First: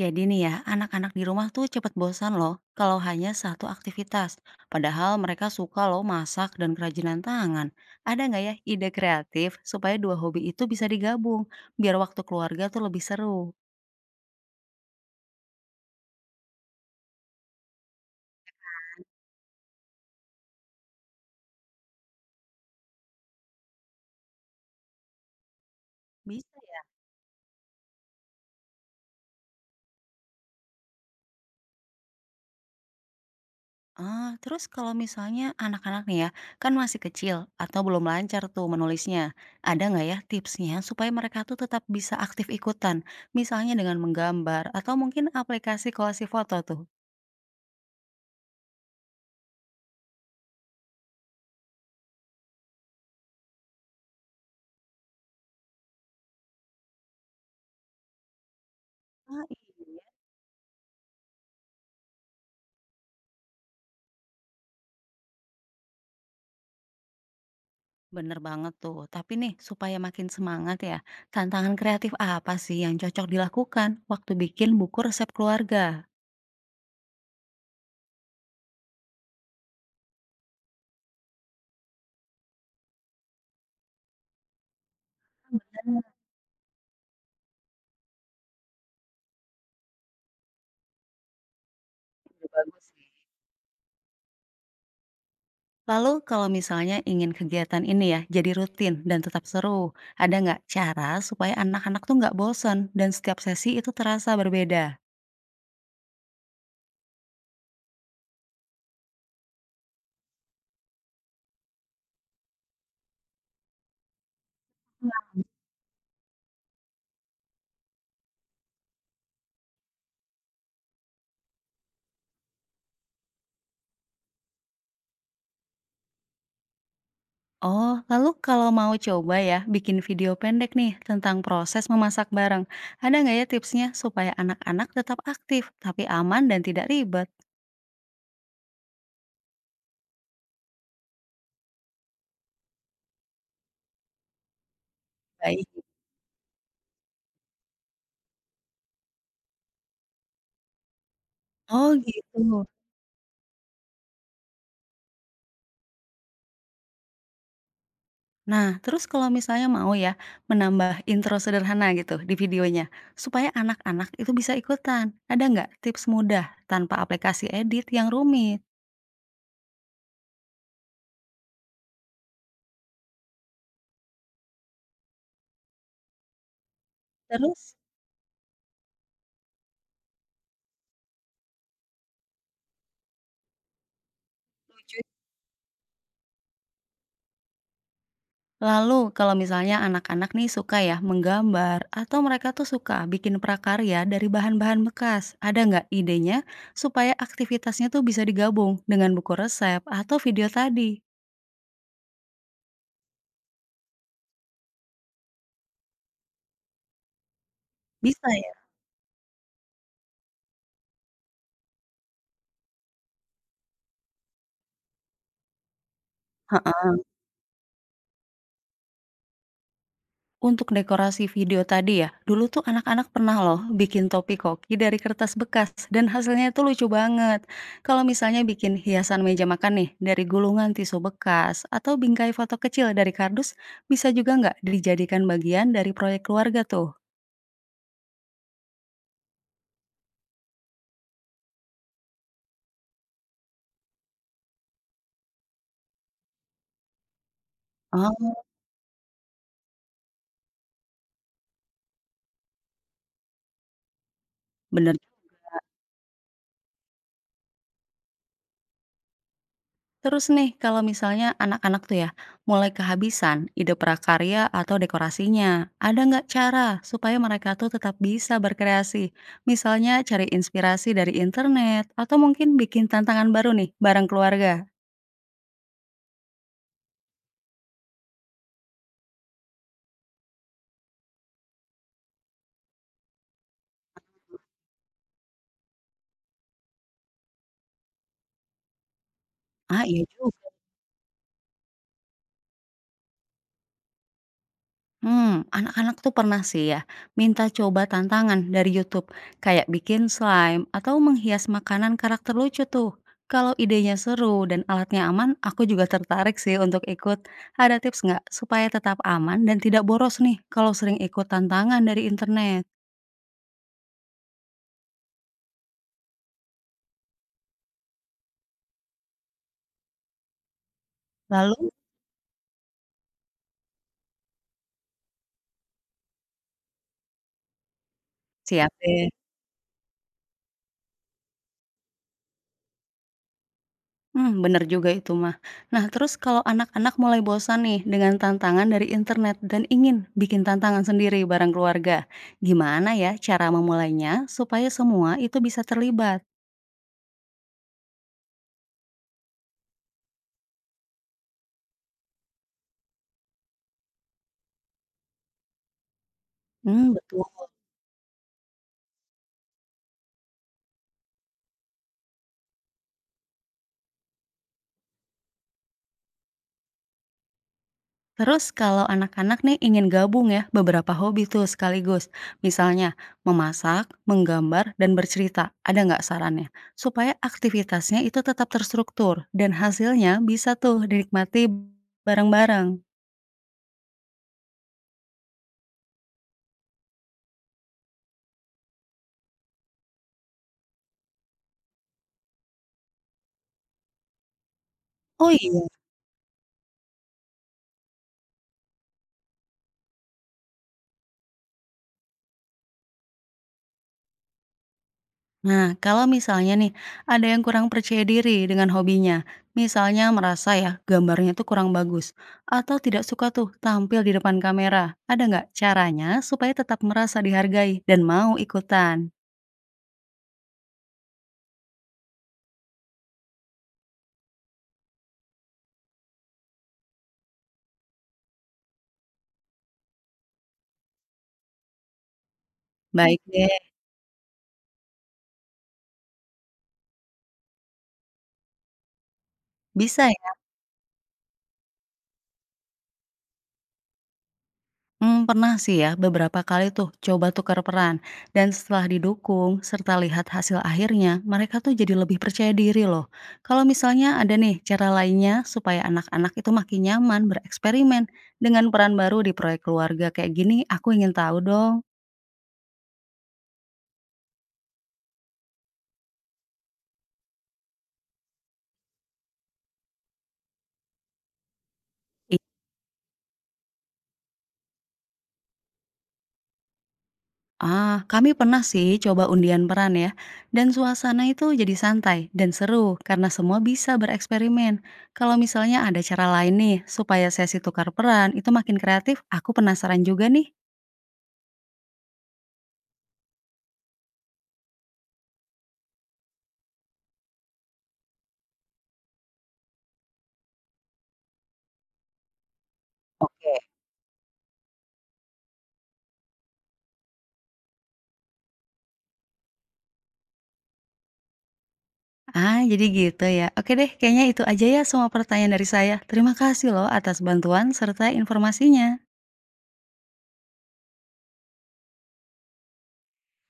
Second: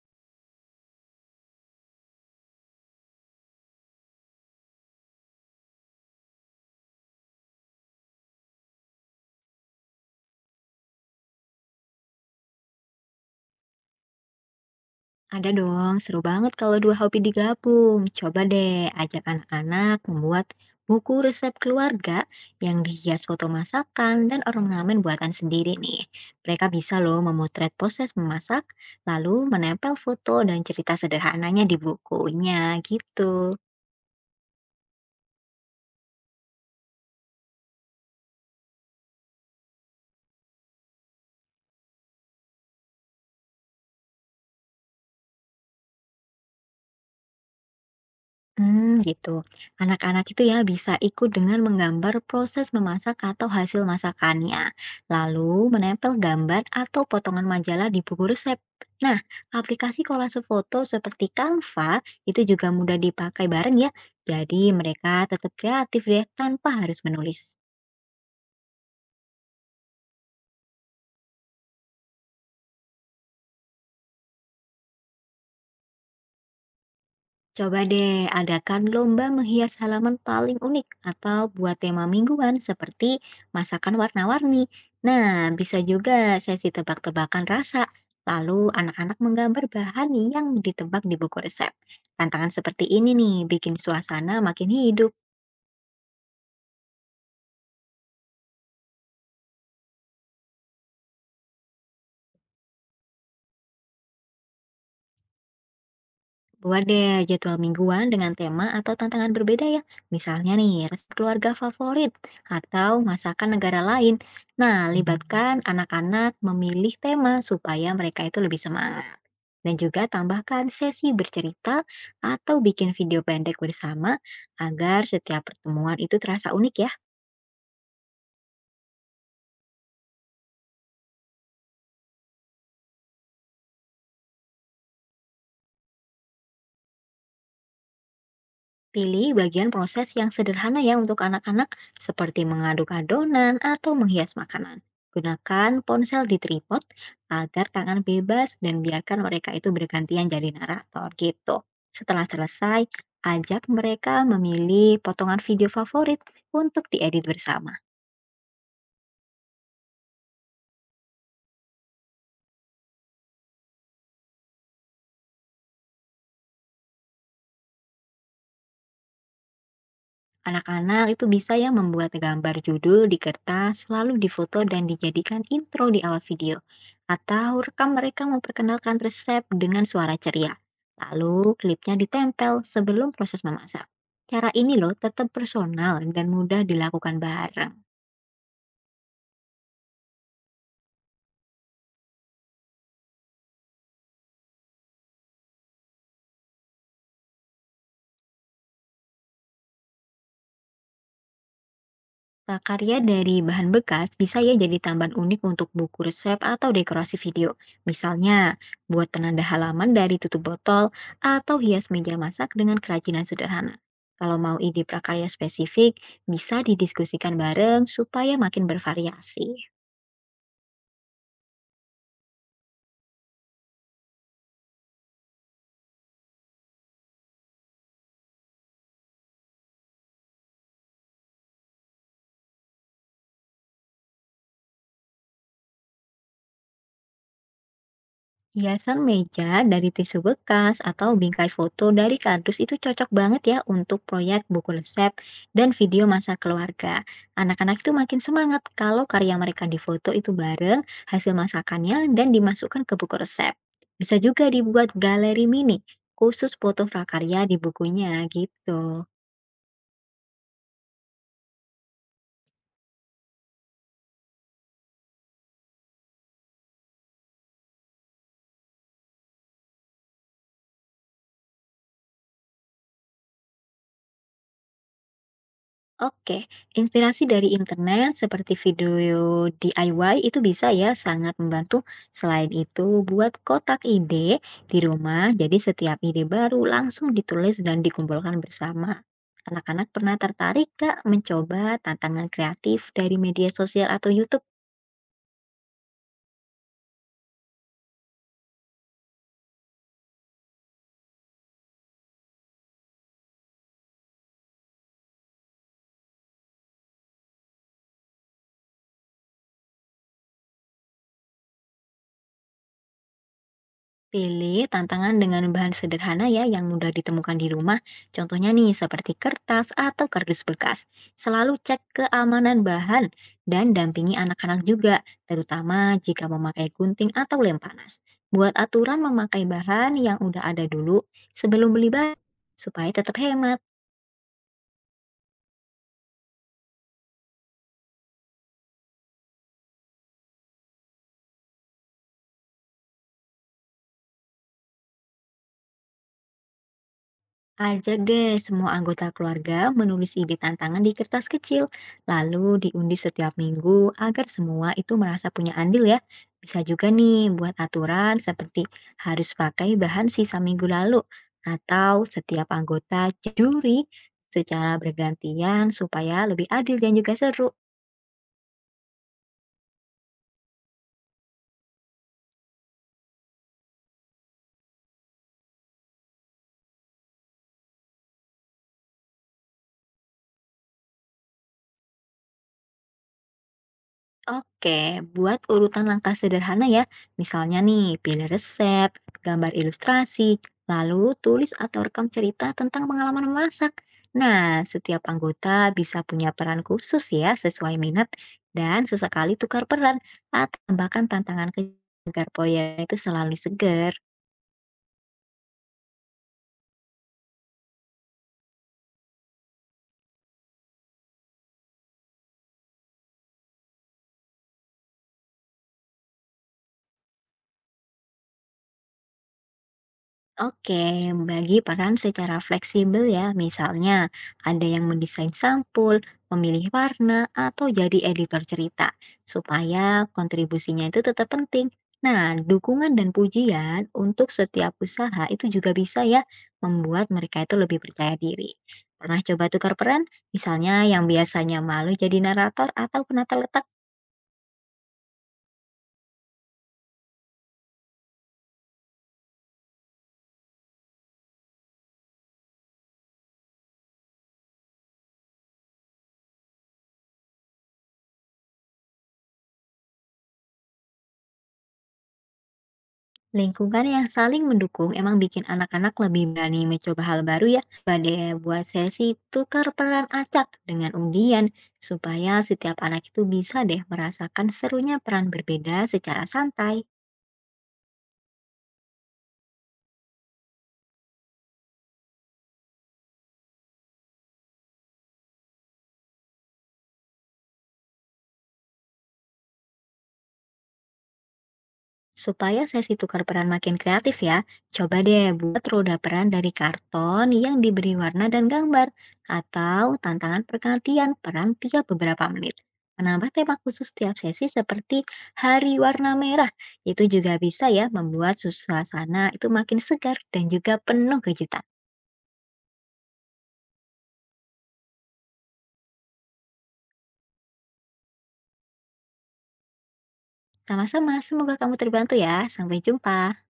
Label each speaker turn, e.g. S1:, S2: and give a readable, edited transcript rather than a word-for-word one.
S1: Jadi nih ya, anak-anak di rumah tuh cepet bosan loh kalau hanya satu aktivitas. Padahal mereka suka loh masak dan kerajinan tangan. Ada nggak ya ide kreatif supaya dua hobi itu bisa digabung, biar waktu keluarga tuh lebih seru?
S2: Ada dong, seru banget kalau dua hobi digabung. Coba deh ajak anak-anak membuat buku resep keluarga yang dihias foto masakan dan ornamen buatan sendiri nih.
S1: Bisa
S2: Mereka
S1: ya.
S2: bisa loh memotret proses memasak, lalu menempel foto dan cerita sederhananya di bukunya gitu.
S1: Ah, terus kalau misalnya anak-anak nih ya, kan masih kecil atau belum lancar tuh menulisnya. Ada nggak ya tipsnya supaya mereka tuh tetap bisa aktif ikutan? Misalnya dengan menggambar atau mungkin aplikasi kolasi foto tuh.
S2: Hmm, gitu. Anak-anak itu ya bisa ikut dengan menggambar proses memasak atau hasil masakannya, lalu menempel gambar atau potongan majalah di buku resep. Nah,
S1: Ah, iya.
S2: aplikasi kolase foto seperti Canva itu juga mudah dipakai bareng ya. Jadi mereka tetap kreatif deh tanpa harus menulis.
S1: Bener banget tuh. Tapi nih, supaya makin semangat ya, tantangan kreatif apa sih yang cocok dilakukan waktu bikin buku resep keluarga?
S2: Coba deh adakan lomba menghias halaman paling unik atau buat tema mingguan seperti masakan warna-warni. Nah, bisa
S1: Hmm,
S2: juga sesi tebak-tebakan rasa, lalu anak-anak menggambar bahan yang ditebak di buku resep.
S1: ide
S2: Tantangan
S1: bagus
S2: seperti
S1: sih.
S2: ini nih bikin suasana makin hidup.
S1: Lalu kalau misalnya ingin kegiatan ini ya jadi rutin dan tetap seru, ada nggak cara supaya anak-anak tuh nggak bosen dan setiap sesi itu terasa berbeda?
S2: Buat deh jadwal mingguan dengan tema atau tantangan berbeda ya. Misalnya nih, resep keluarga favorit atau masakan negara lain. Nah, libatkan anak-anak memilih tema supaya mereka itu lebih semangat. Dan juga tambahkan sesi bercerita atau bikin video pendek bersama agar setiap pertemuan itu terasa unik ya.
S1: Oh, lalu kalau mau coba ya bikin video pendek nih tentang proses memasak bareng, ada nggak ya tipsnya supaya anak-anak tetap aktif tapi aman dan tidak ribet?
S2: Pilih bagian proses yang sederhana ya untuk anak-anak, seperti mengaduk adonan atau menghias makanan.
S1: Baik.
S2: Gunakan ponsel di tripod agar tangan bebas dan biarkan mereka itu bergantian jadi narator gitu.
S1: Oh
S2: Setelah
S1: gitu.
S2: selesai, ajak mereka memilih potongan video favorit untuk diedit bersama.
S1: Nah, terus kalau misalnya mau ya, menambah intro sederhana gitu di videonya, supaya anak-anak itu bisa ikutan. Ada nggak tips mudah tanpa aplikasi edit yang rumit?
S2: Anak-anak itu bisa ya membuat gambar judul di kertas, lalu difoto dan dijadikan intro di awal video. Atau
S1: Terus,
S2: rekam mereka memperkenalkan resep dengan suara ceria. Lalu klipnya ditempel sebelum proses memasak. Cara ini loh
S1: setuju.
S2: tetap personal dan mudah dilakukan bareng.
S1: Lalu kalau misalnya anak-anak nih suka ya menggambar, atau mereka tuh suka bikin prakarya dari bahan-bahan bekas, ada nggak idenya supaya aktivitasnya tuh bisa digabung dengan buku resep atau video tadi?
S2: Prakarya dari bahan bekas bisa ya jadi tambahan unik untuk buku resep atau dekorasi video.
S1: Bisa ya?
S2: Misalnya, buat penanda halaman dari tutup botol atau hias meja masak dengan kerajinan sederhana. Kalau mau ide prakarya spesifik, bisa didiskusikan bareng supaya makin bervariasi.
S1: Untuk dekorasi video tadi ya, dulu tuh anak-anak pernah loh bikin topi koki dari kertas bekas dan hasilnya itu lucu banget. Kalau misalnya bikin hiasan meja makan nih dari gulungan tisu bekas atau bingkai foto kecil dari kardus, bisa juga nggak dijadikan bagian dari proyek keluarga tuh?
S2: Hiasan meja dari tisu bekas atau bingkai foto dari kardus itu cocok banget ya untuk proyek buku resep dan video masa keluarga. Anak-anak itu makin
S1: Oh,
S2: semangat kalau karya mereka difoto itu bareng hasil masakannya dan dimasukkan ke buku resep. Bisa juga
S1: bener.
S2: dibuat galeri mini khusus foto prakarya di bukunya gitu.
S1: Terus nih, kalau misalnya anak-anak tuh ya, mulai kehabisan ide prakarya atau dekorasinya, ada nggak cara supaya mereka tuh tetap bisa berkreasi? Misalnya cari inspirasi dari internet, atau mungkin bikin tantangan baru nih, bareng keluarga?
S2: Oke, inspirasi dari internet seperti video DIY itu bisa ya sangat membantu. Selain itu, buat kotak ide di rumah, jadi setiap ide baru langsung ditulis dan dikumpulkan bersama.
S1: Ah,
S2: Anak-anak
S1: iya
S2: pernah
S1: juga.
S2: tertarik gak mencoba tantangan kreatif dari media sosial atau YouTube?
S1: Hmm, anak-anak tuh pernah sih ya, minta coba tantangan dari YouTube, kayak bikin slime atau menghias makanan karakter lucu tuh. Kalau idenya seru dan alatnya aman, aku juga tertarik sih untuk ikut. Ada tips nggak supaya tetap aman dan tidak boros nih kalau sering ikut tantangan dari internet?
S2: Pilih tantangan dengan bahan sederhana ya yang mudah ditemukan di rumah. Contohnya nih seperti kertas atau kardus bekas. Selalu
S1: Lalu,
S2: cek keamanan bahan dan dampingi anak-anak juga, terutama jika memakai gunting atau lem panas. Buat
S1: siap
S2: aturan
S1: deh.
S2: memakai bahan yang udah ada dulu sebelum beli bahan supaya tetap hemat.
S1: Hmm, bener juga itu mah. Nah, terus kalau anak-anak mulai bosan nih dengan tantangan dari internet dan ingin bikin tantangan sendiri bareng keluarga, gimana ya cara memulainya supaya semua itu bisa terlibat?
S2: Ajak deh semua anggota keluarga menulis ide tantangan di kertas kecil, lalu diundi setiap minggu agar semua itu merasa punya andil ya. Bisa
S1: Hmm,
S2: juga
S1: betul.
S2: nih buat aturan seperti harus pakai bahan sisa minggu lalu atau setiap anggota juri secara bergantian supaya lebih adil dan juga seru.
S1: Terus kalau anak-anak nih ingin gabung ya beberapa hobi tuh sekaligus, misalnya memasak, menggambar, dan bercerita, ada nggak sarannya? Supaya aktivitasnya itu tetap terstruktur dan hasilnya bisa tuh dinikmati bareng-bareng.
S2: Oke, buat urutan langkah sederhana ya. Misalnya nih, pilih resep, gambar ilustrasi, lalu tulis atau rekam cerita tentang pengalaman memasak. Nah, setiap
S1: Oh, mhm,
S2: anggota
S1: iya?
S2: bisa punya peran khusus ya sesuai minat dan sesekali tukar peran atau tambahkan tantangan ke- agar proyek itu selalu seger.
S1: Nah, kalau misalnya nih, ada yang kurang percaya diri dengan hobinya, misalnya merasa ya gambarnya tuh kurang bagus, atau tidak suka tuh tampil di depan kamera, ada nggak caranya supaya tetap merasa dihargai dan mau ikutan?
S2: Oke, bagi peran secara fleksibel ya, misalnya ada yang mendesain sampul, memilih warna, atau jadi editor cerita, supaya kontribusinya itu tetap penting. Nah, dukungan dan
S1: Baik deh,
S2: pujian untuk setiap usaha itu juga bisa ya membuat mereka itu lebih percaya diri. Pernah coba tukar
S1: bisa
S2: peran?
S1: ya?
S2: Misalnya yang biasanya malu jadi narator atau penata letak.
S1: Hmm, pernah sih ya beberapa kali tuh coba tukar peran, dan setelah didukung serta lihat hasil akhirnya, mereka tuh jadi lebih percaya diri loh. Kalau misalnya ada nih cara lainnya supaya anak-anak itu makin nyaman bereksperimen dengan peran baru di proyek keluarga kayak gini, aku ingin tahu dong.
S2: Lingkungan yang saling mendukung emang bikin anak-anak lebih berani mencoba hal baru ya. Badai buat sesi tukar peran acak dengan undian supaya setiap anak itu bisa deh merasakan serunya peran berbeda secara santai.
S1: Ah, kami pernah sih coba undian peran ya, dan suasana itu jadi santai dan seru karena semua bisa bereksperimen. Kalau misalnya ada cara lain nih supaya sesi tukar peran itu makin kreatif, aku penasaran juga nih.
S2: Supaya sesi tukar peran makin kreatif ya, coba deh buat roda peran dari karton yang diberi warna dan gambar, atau tantangan pergantian peran tiap beberapa menit. Menambah
S1: Oke,
S2: tema khusus tiap sesi seperti Hari Warna Merah, itu juga bisa ya membuat suasana itu makin segar dan juga penuh kejutan.
S1: ah, jadi gitu ya. Oke deh, kayaknya itu aja ya semua pertanyaan dari saya. Terima kasih loh atas bantuan serta informasinya.
S2: Sama-sama, semoga kamu terbantu ya. Sampai jumpa.